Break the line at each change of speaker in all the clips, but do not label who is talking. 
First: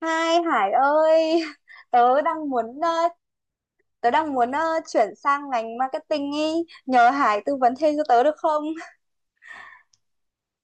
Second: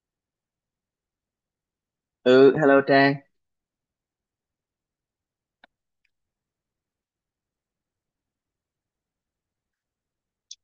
Hai Hải ơi, tớ đang
Ừ,
muốn
hello Trang.
tớ đang muốn ờ, chuyển sang ngành marketing ý, nhờ Hải tư vấn thêm cho tớ được không?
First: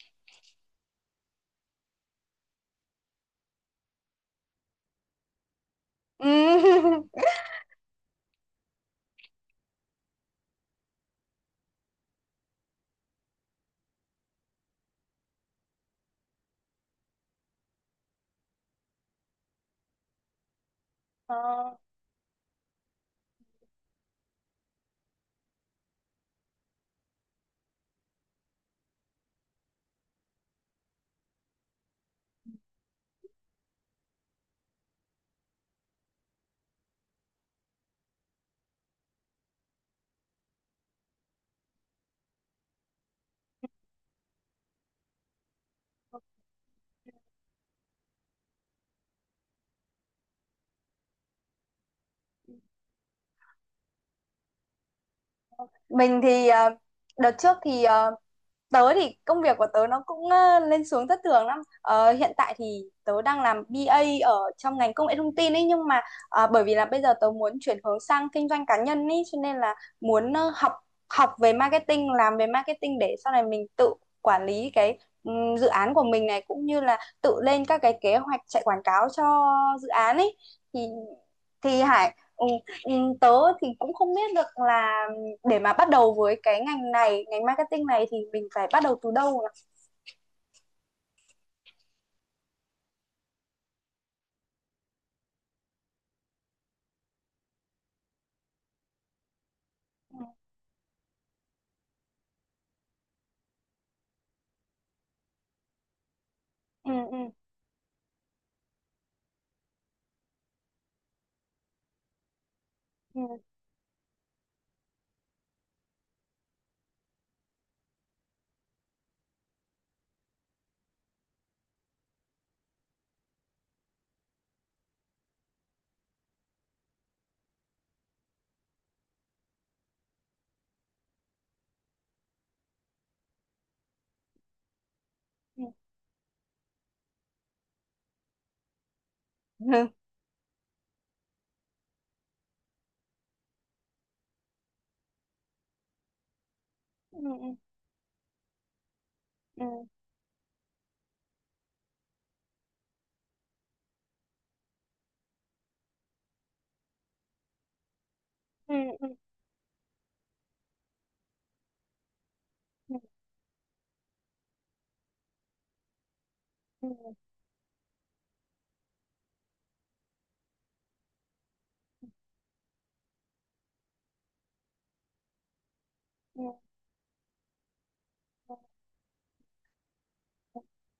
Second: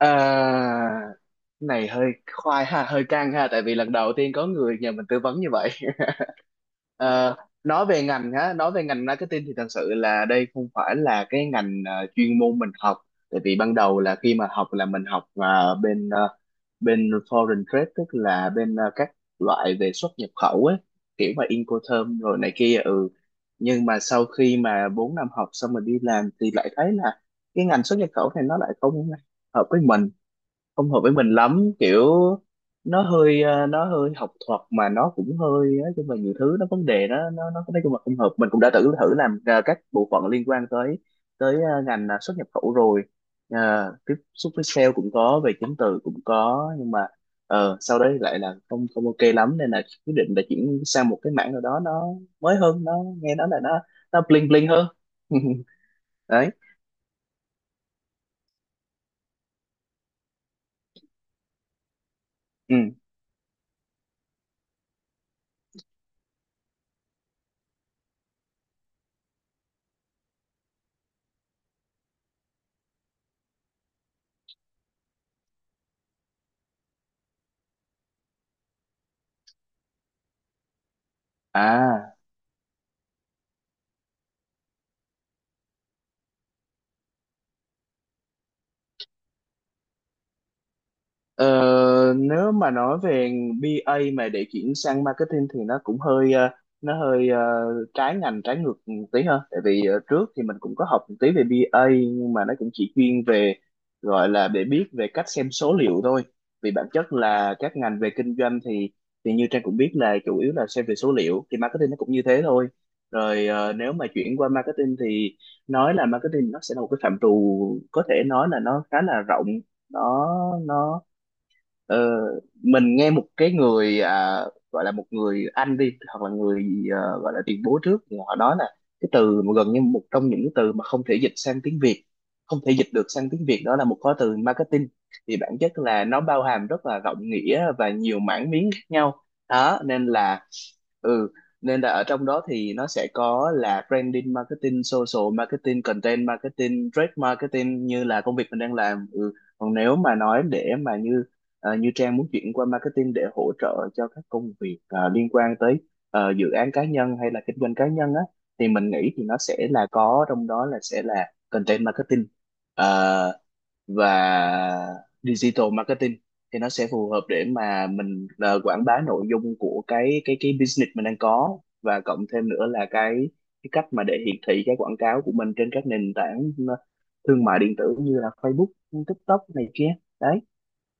À, cái này hơi khoai ha, hơi căng ha, tại vì lần đầu tiên có người nhờ mình tư vấn như vậy.
Ừ.
Ờ, nói về ngành marketing thì thật sự là đây không phải là cái ngành chuyên môn mình học. Tại vì ban đầu là khi mà học là mình học bên foreign trade, tức là các loại về xuất nhập khẩu ấy, kiểu mà
Ờ,
Incoterm rồi này kia, ừ. Nhưng mà sau khi mà 4 năm học xong mình đi làm thì lại thấy là cái ngành xuất nhập khẩu này nó lại hợp với mình không hợp với mình lắm, kiểu nó hơi học thuật mà nó cũng hơi, nói chung là nhiều thứ, nó vấn đề, nó nói chung là không hợp. Mình cũng đã thử thử làm các bộ phận liên quan tới tới ờ, ngành xuất nhập khẩu rồi. Tiếp xúc với sale cũng có, về chứng từ cũng
ok.
có, nhưng mà sau đấy lại là không không ok lắm, nên là quyết định là chuyển sang một cái mảng nào đó nó mới hơn, nó nghe nói là nó bling bling hơn.
Mình thì
Đấy,
ờ, đợt trước thì ờ, tớ thì công việc của tớ nó cũng lên xuống thất thường lắm. Ờ, hiện tại
ừ,
thì tớ đang làm bê A ở trong ngành công nghệ thông tin ấy, nhưng mà bởi vì là bây giờ tớ muốn chuyển hướng sang kinh doanh cá nhân ấy, cho nên là muốn ờ, học học về marketing, làm về marketing để sau này mình tự quản lý cái dự án của mình này, cũng như là tự lên các cái kế hoạch chạy quảng cáo cho dự án ấy. Thì
à.
Hải ừ, tớ thì cũng không biết được là để mà bắt đầu với cái ngành này, ngành marketing này thì mình phải bắt đầu từ đâu nhỉ?
Ờ, Nếu mà nói về bê A mà để chuyển sang marketing thì nó cũng hơi nó hơi ờ, trái ngành, trái ngược một tí hơn, tại vì trước thì mình cũng có học một tí về bê A nhưng mà nó cũng chỉ chuyên về, gọi là để biết về cách xem số liệu thôi, vì bản
Ừ
chất
ừ.
là các ngành về kinh doanh thì như Trang cũng biết là chủ yếu là xem về số liệu, thì marketing nó cũng như thế thôi.
Ừ.
Rồi nếu mà chuyển qua marketing thì, nói là marketing, nó sẽ là một cái phạm trù có thể nói là nó khá là rộng, nó nó Ờ, mình nghe một cái người, gọi là một người anh đi, hoặc là người gọi là tiền bối trước, thì họ nói là cái từ mà gần như một trong những cái từ mà không thể dịch sang tiếng Việt, không thể dịch được sang tiếng Việt, đó là một khóa từ marketing. Thì bản
Ừ.
chất là nó bao hàm rất là rộng nghĩa và nhiều mảng miếng khác nhau đó,
Ừ.
nên là ừ, nên là ở trong đó thì nó sẽ có là branding marketing, social marketing, content marketing, trade
Ừ. Ừ.
marketing như là công việc mình đang làm, ừ.
Ừ.
Còn nếu mà nói để mà như Trang muốn chuyển qua marketing để hỗ trợ cho các công việc liên quan tới dự án cá nhân hay là kinh doanh cá nhân á, thì
Ừ.
mình
Ừ.
nghĩ thì nó sẽ là, có trong đó là sẽ là content marketing
Ừ.
ờ, và digital marketing, thì nó sẽ phù
Ừ.
hợp để mà mình quảng bá nội dung của cái business mình đang có, và cộng thêm nữa là cái cách mà để hiển thị cái quảng cáo của mình trên các nền
Ừ.
tảng thương mại điện tử như là Facebook, TikTok này kia. Đấy,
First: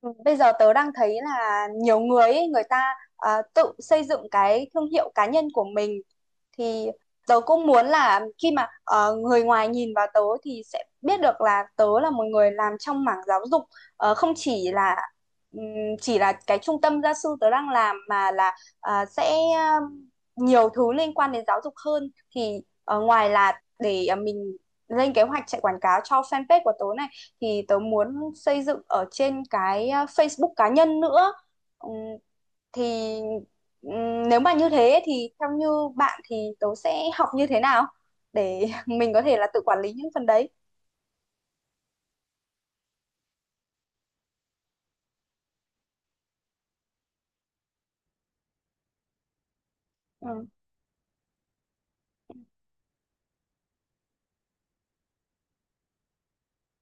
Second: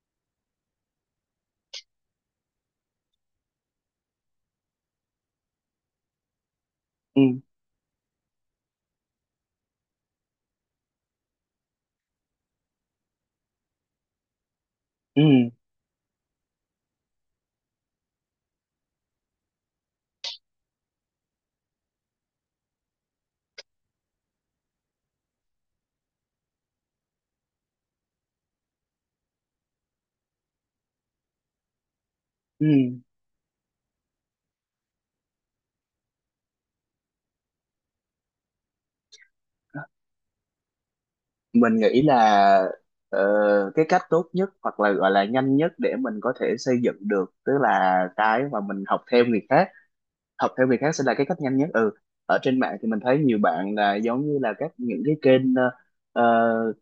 Ừ, bây giờ tớ đang thấy là nhiều người ấy, người ta à, tự xây dựng cái thương hiệu cá nhân của mình thì
ừ.
tớ cũng muốn là khi mà người ngoài nhìn vào tớ thì sẽ biết được là tớ là một người làm trong mảng giáo dục. Ờ, không chỉ là
Ừ,
ừm, chỉ là cái trung tâm gia sư tớ đang làm, mà là à, sẽ nhiều thứ liên quan đến giáo dục hơn. Thì ờ, ngoài là để mình lên kế hoạch chạy quảng cáo cho fanpage của tớ này, thì tớ muốn xây dựng ở trên cái à, Facebook cá nhân nữa. Ừm,
ừ.
thì nếu mà như thế thì theo như bạn thì tớ sẽ học như thế nào để mình có thể là tự quản lý những phần đấy.
Mình nghĩ là ờ, cái cách tốt nhất hoặc là gọi là nhanh nhất để mình có thể xây dựng được, tức là cái mà mình học theo người khác.
Ừ.
Học theo người khác sẽ là cái cách nhanh nhất, ừ. Ở trên mạng thì mình thấy nhiều bạn là giống như là các, những cái kênh ờ,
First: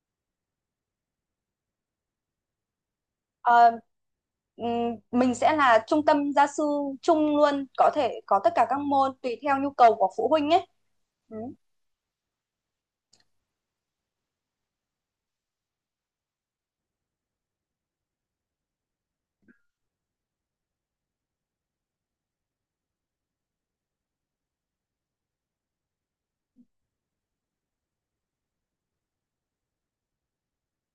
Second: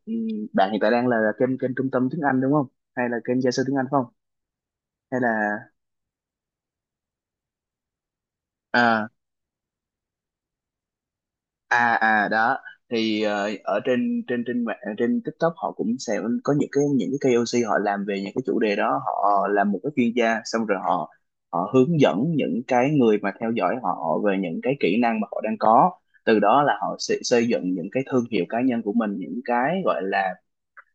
ừ, bạn hiện tại đang là kênh kênh trung tâm tiếng Anh đúng không, hay là kênh gia sư
Ờ,
tiếng Anh phải không, hay là
mình sẽ là trung tâm gia sư chung luôn, có thể có tất cả các
à,
môn tùy theo nhu cầu của phụ huynh ấy. Ừ.
đó, thì ở trên trên trên mạng, trên TikTok, họ cũng sẽ có những cái, KOC, họ làm về những cái chủ đề đó, họ làm một cái chuyên gia, xong rồi họ, hướng dẫn những cái người mà theo dõi họ về những cái kỹ năng mà họ đang có. Từ đó là họ sẽ xây dựng những cái thương hiệu cá nhân của mình, những cái gọi là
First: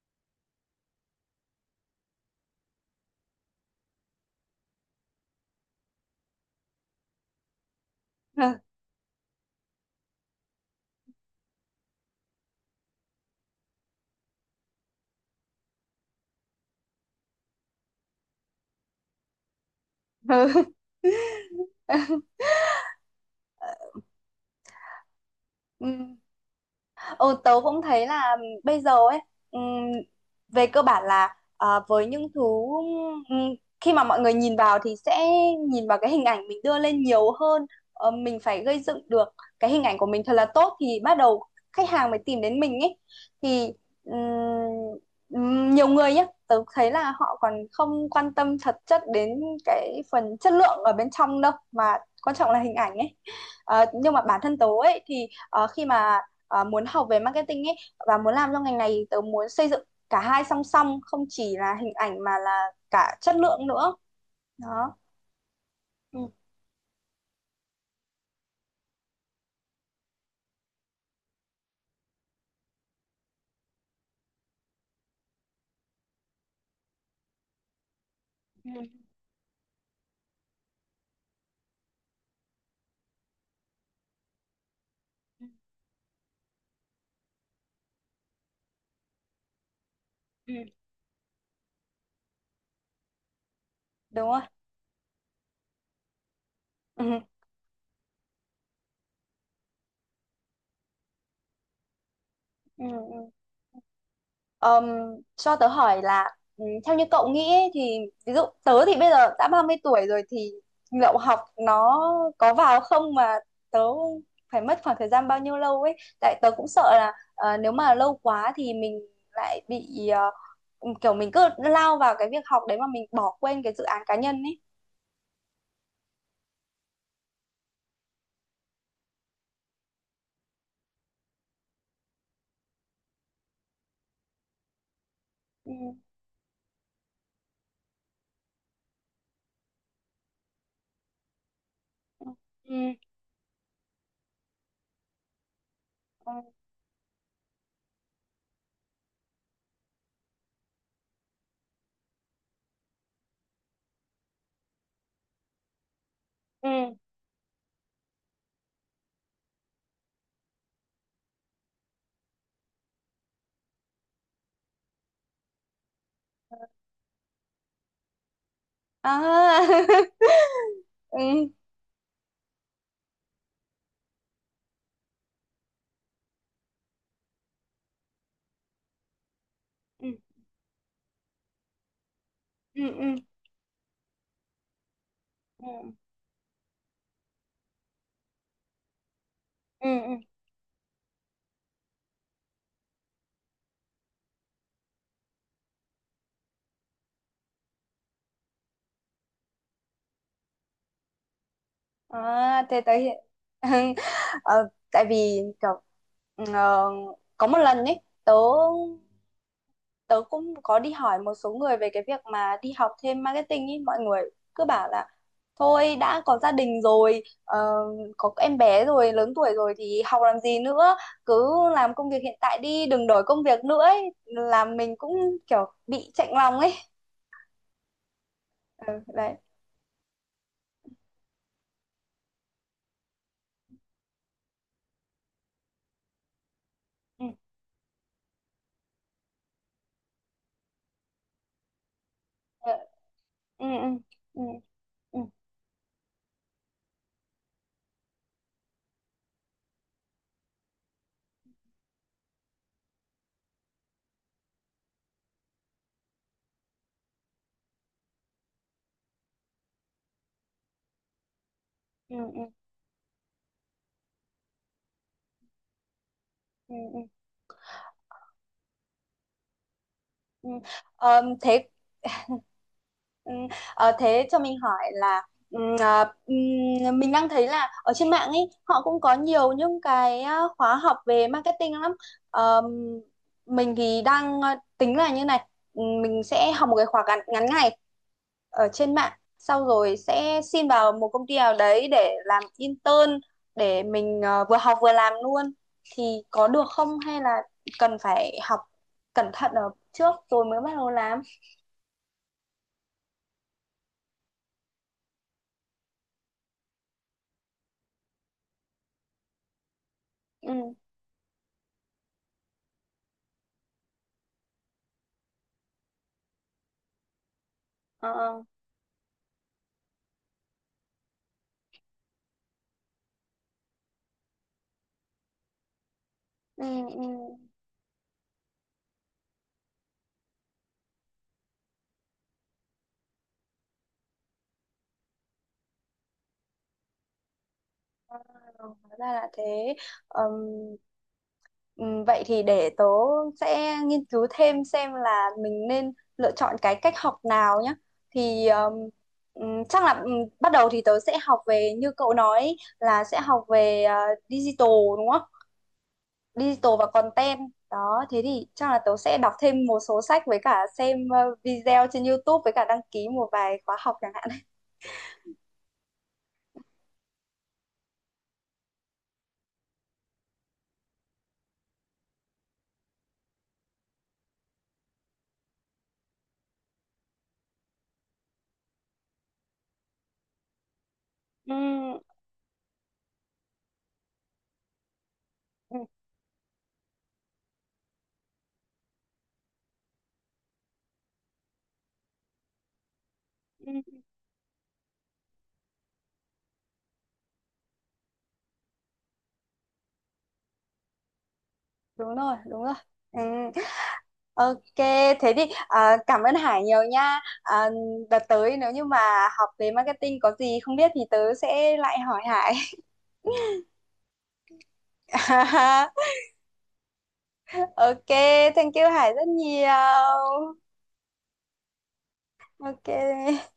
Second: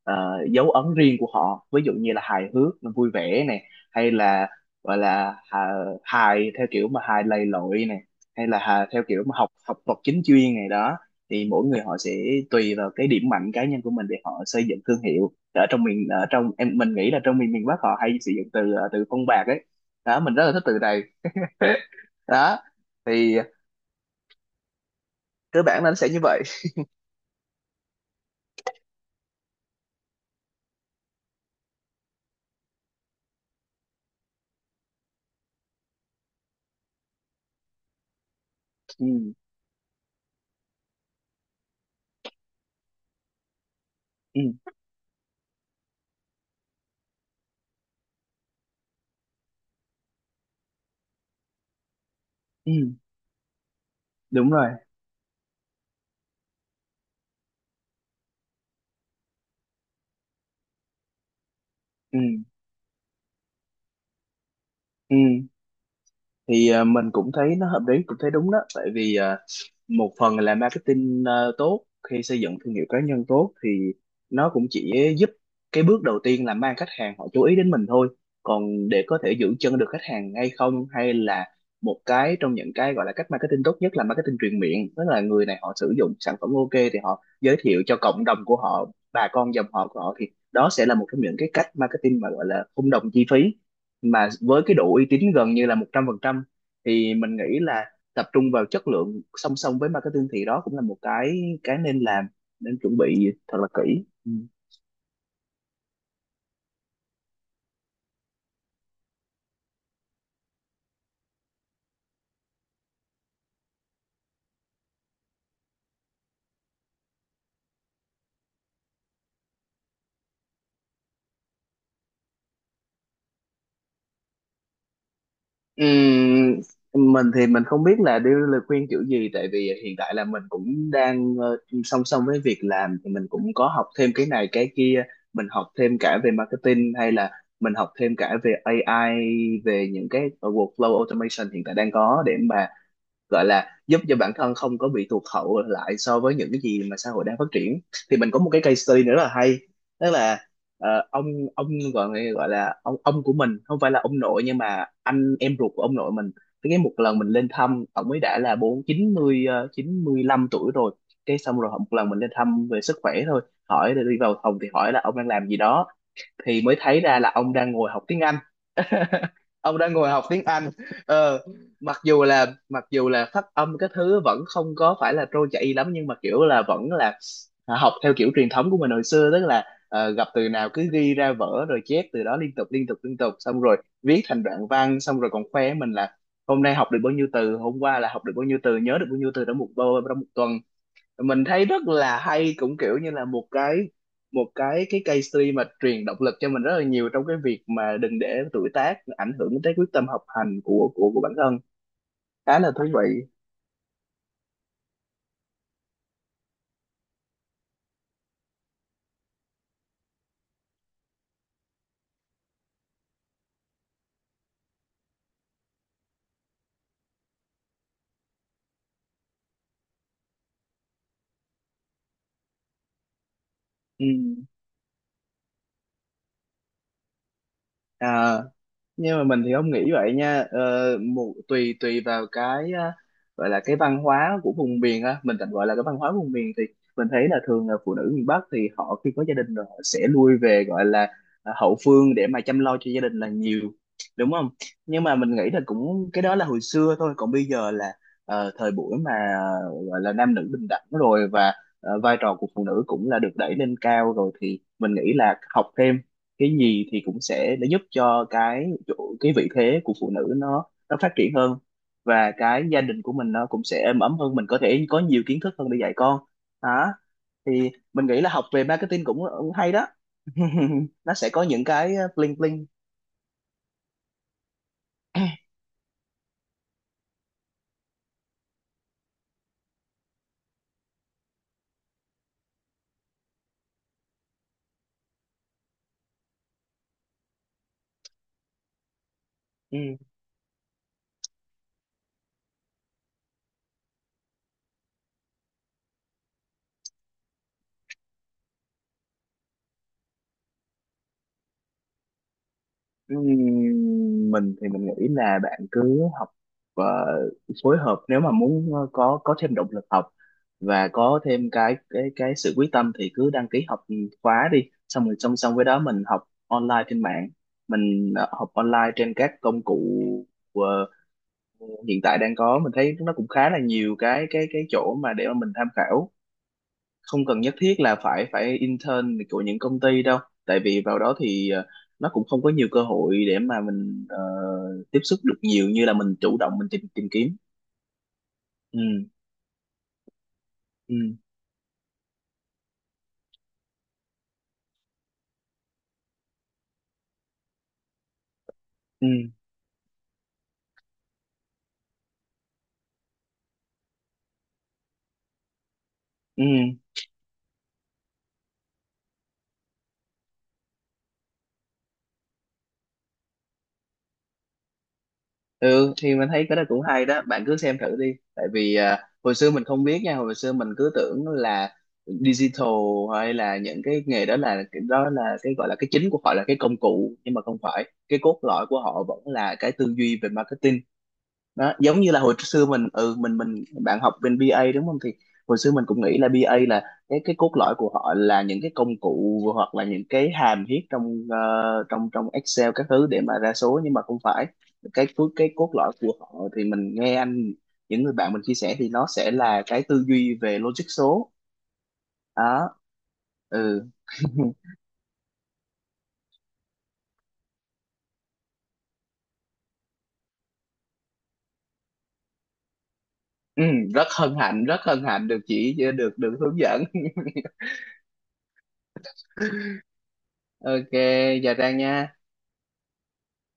ờ, dấu ấn riêng của họ, ví dụ như là hài hước vui vẻ này, hay là gọi là hài theo kiểu mà hài lầy lội này, hay là hài theo kiểu mà học học thuật chính chuyên này đó. Thì mỗi người họ sẽ tùy vào cái điểm mạnh cá nhân của mình để họ xây dựng thương hiệu ở trong miền, ở trong em, mình nghĩ là trong miền miền Bắc họ hay sử dụng từ từ phong bạc ấy đó, mình rất là
Ừ.
thích từ này đó, thì cơ bản
Ừ.
là nó sẽ như vậy.
Ừ, tớ cũng thấy là bây giờ ấy ừm, về cơ bản là ờ, với những thứ ừm, khi mà mọi người nhìn vào thì sẽ nhìn vào cái hình ảnh mình đưa lên nhiều hơn. Ờ, mình phải gây dựng được
Ừ,
cái hình ảnh của mình thật là tốt thì bắt đầu khách hàng mới tìm đến mình ấy. Thì ừm,
ừ,
nhiều người nhé, tớ thấy là họ còn không quan tâm thật chất đến cái phần chất lượng ở bên trong đâu, mà quan trọng là hình
ừ,
ảnh ấy. Ờ, nhưng mà bản
đúng
thân tớ
rồi,
ấy thì khi mà à, muốn học về marketing ấy và muốn làm trong ngành này thì tớ muốn xây dựng cả hai song song, không chỉ là hình
ừ,
ảnh mà là cả chất lượng nữa. Đó.
ừ.
Ừ.
Thì mình cũng thấy nó hợp lý, cũng thấy đúng đó, tại vì một phần là marketing tốt, khi xây dựng thương hiệu cá nhân tốt thì nó cũng chỉ giúp cái bước đầu tiên là mang khách hàng họ chú ý đến mình thôi,
Ừ.
còn để có thể giữ chân được khách hàng hay không, hay là một cái trong những cái gọi là cách marketing tốt nhất là marketing truyền miệng, tức là người này họ sử dụng sản phẩm ok thì họ giới thiệu cho cộng đồng của họ, bà con dòng họ của họ. Thì
Ừ.
đó sẽ là một trong những cái cách marketing mà gọi là không đồng chi phí,
Đúng
mà
rồi.
với cái độ uy tín gần như là 100%. Thì
Ừ.
mình nghĩ là tập trung vào chất lượng song song với marketing thì đó cũng là một cái nên làm, nên
Ừ.
chuẩn
Ừ.
bị thật là kỹ. Ừ.
Ờm, cho tớ hỏi là ừ, theo như cậu nghĩ ấy, thì ví dụ tớ thì bây giờ đã 30 tuổi rồi thì lậu học nó có vào không, mà tớ phải mất khoảng thời gian bao nhiêu lâu ấy, tại tớ cũng sợ là ờ, nếu mà lâu quá thì mình lại bị ờ, kiểu mình cứ lao vào cái việc học đấy mà mình bỏ quên cái dự án cá nhân ấy.
Mình thì mình không biết là đưa lời khuyên kiểu gì, tại vì hiện tại là mình cũng đang song song với việc làm thì mình cũng có học thêm cái này cái kia. Mình học
Ừ.
thêm cả về marketing, hay là mình học thêm cả về AI, về những cái workflow automation hiện tại đang có, để mà
Ừ.
gọi là giúp cho bản thân không có bị tụt hậu lại so
Ừ.
với những cái gì mà xã hội đang phát triển. Thì mình có một cái case study nữa rất là hay, tức là ờ, ông ông gọi gọi là ông của mình, không phải là ông nội nhưng mà anh em ruột của ông nội mình. Cái,
Ừ.
một lần mình lên thăm, ông ấy đã là bốn chín mươi ờ, 95 tuổi rồi, cái xong rồi một lần mình lên thăm về sức khỏe thôi, hỏi, đi vào phòng thì hỏi là ông đang làm gì đó, thì mới thấy ra là ông đang ngồi học tiếng Anh.
À.
Ông đang ngồi học tiếng Anh, ờ,
Ừ.
mặc dù là phát âm cái thứ vẫn không có phải là trôi chảy lắm, nhưng mà kiểu là vẫn là học theo kiểu truyền thống của mình hồi xưa, tức là
Ừ.
gặp từ nào cứ ghi ra vở rồi chép từ đó liên tục
Ừ.
liên tục
Ừ.
liên tục, xong rồi viết thành đoạn văn, xong rồi còn khoe
Ừ.
mình là hôm nay học được bao nhiêu từ, hôm qua là học được bao nhiêu từ, nhớ được bao nhiêu từ trong một
Ừ.
bao, trong một tuần. Mình thấy rất là hay, cũng kiểu như là một cái, case study mà truyền động lực cho mình rất là nhiều trong cái việc mà đừng để tuổi tác ảnh hưởng tới quyết tâm học hành của của bản thân. Khá
À,
là
thế
thú
tới
vị,
hiện. Ờ, tại vì kiểu ờ, có một lần ấy tớ, cũng có đi hỏi một số người về cái việc mà đi học thêm marketing ấy, mọi người cứ bảo là thôi đã có gia đình rồi, ờ, có em bé rồi, lớn tuổi rồi thì học làm gì nữa, cứ làm công việc hiện tại đi, đừng đổi công việc nữa
ừ.
ấy, làm mình cũng kiểu bị chạnh lòng ấy.
À,
Ừ,
nhưng mà
đấy.
mình thì không nghĩ vậy nha, tùy tùy vào cái á, gọi là cái văn hóa của vùng miền á, mình tạm gọi là cái văn hóa vùng miền, thì mình thấy
Ừ,
là thường là phụ nữ miền Bắc thì họ khi có gia đình rồi họ sẽ lui về, gọi là hậu phương để mà chăm lo cho gia đình là nhiều,
ừ,
đúng
ừ,
không. Nhưng mà
ừ,
mình nghĩ là cũng, cái đó là hồi xưa thôi, còn bây giờ là thời buổi mà gọi là nam nữ bình đẳng rồi, và vai trò của phụ nữ cũng là được đẩy lên cao rồi, thì mình nghĩ là học thêm cái gì thì cũng sẽ để giúp cho cái chỗ, cái vị thế của phụ nữ nó phát triển hơn,
ừ, ừ,
và
ừ,
cái gia đình của mình nó cũng sẽ êm ấm hơn, mình có thể có nhiều kiến thức hơn để dạy con
ừ,
đó.
ừ.
Thì mình nghĩ là học về marketing cũng hay đó.
Ừ.
Nó
Ờ,
sẽ có những
thế.
cái bling bling.
Ừ, ờ, thế cho mình hỏi là ừm, à, mình đang thấy là ở trên mạng ấy họ cũng có nhiều những cái à, khóa học về marketing lắm. Ờm, mình thì đang à, tính là như này, mình sẽ học một cái khóa ngắn ngày ở trên mạng, sau
Ừ.
rồi sẽ xin vào một công ty nào đấy để làm intern để mình à, vừa học vừa làm luôn. Thì có được không, hay là cần phải học cẩn thận ở trước rồi mới bắt đầu làm?
Ừm, mình thì mình nghĩ là bạn cứ học ờ, phối hợp. Nếu mà muốn có thêm động lực học
Ừ.
và có thêm cái sự quyết tâm thì cứ đăng ký học khóa đi, xong rồi song song với đó mình học online trên mạng,
Ờ.
mình
Ờ.
học online trên các công cụ ờ, hiện tại đang có. Mình thấy nó cũng khá là nhiều cái chỗ mà để mà mình tham khảo,
Ừ, ừ.
không cần nhất thiết là phải phải intern của những công ty đâu, tại vì vào đó thì nó cũng không có nhiều cơ hội để mà mình tiếp xúc được nhiều như là mình chủ động mình tìm tìm kiếm,
Ừ,
ừ.
hóa ra là thế. Ừm,
Ừ,
Vậy thì để tớ sẽ nghiên cứu thêm xem là mình nên lựa chọn cái cách học nào nhé. Thì
ừ,
Chắc là bắt đầu thì tớ sẽ học về như cậu nói là sẽ học về digital, đúng không?
ừ,
Digital và content. Đó, thế thì chắc là tớ sẽ đọc thêm một số sách, với cả xem video trên YouTube, với cả đăng ký một vài khóa học chẳng hạn.
ừ. Thì mình thấy cái đó cũng hay đó, bạn cứ xem thử đi, tại vì hồi xưa mình không biết nha, hồi xưa mình cứ tưởng là digital hay là những cái nghề đó là, cái đó là cái gọi là cái chính của họ là cái công cụ, nhưng mà không phải, cái cốt lõi của họ vẫn là cái tư duy về marketing
Ừ,
đó. Giống như là hồi xưa mình, bạn học bên BA đúng không, thì hồi xưa
ừ,
mình cũng nghĩ là BA là, cái cốt lõi của họ là những cái công cụ, hoặc là những cái hàm viết trong trong trong Excel các thứ để mà ra
ừ.
số, nhưng mà không phải, cái phước cái cốt lõi của họ, thì mình nghe anh, những người bạn mình chia sẻ thì nó sẽ là cái tư duy về logic số
Đúng rồi, đúng
đó,
rồi. Ừ.
ừ.
Ok, thế thì à, cảm ơn Hải nhiều nha. À, đợt tới nếu như mà học về marketing có gì không biết thì tớ sẽ lại hỏi Hải.
Ừ, rất hân hạnh, rất hân hạnh được được được hướng dẫn.
Ok, thank you Hải rất nhiều.
Ok, chào Trang nha.
Ok.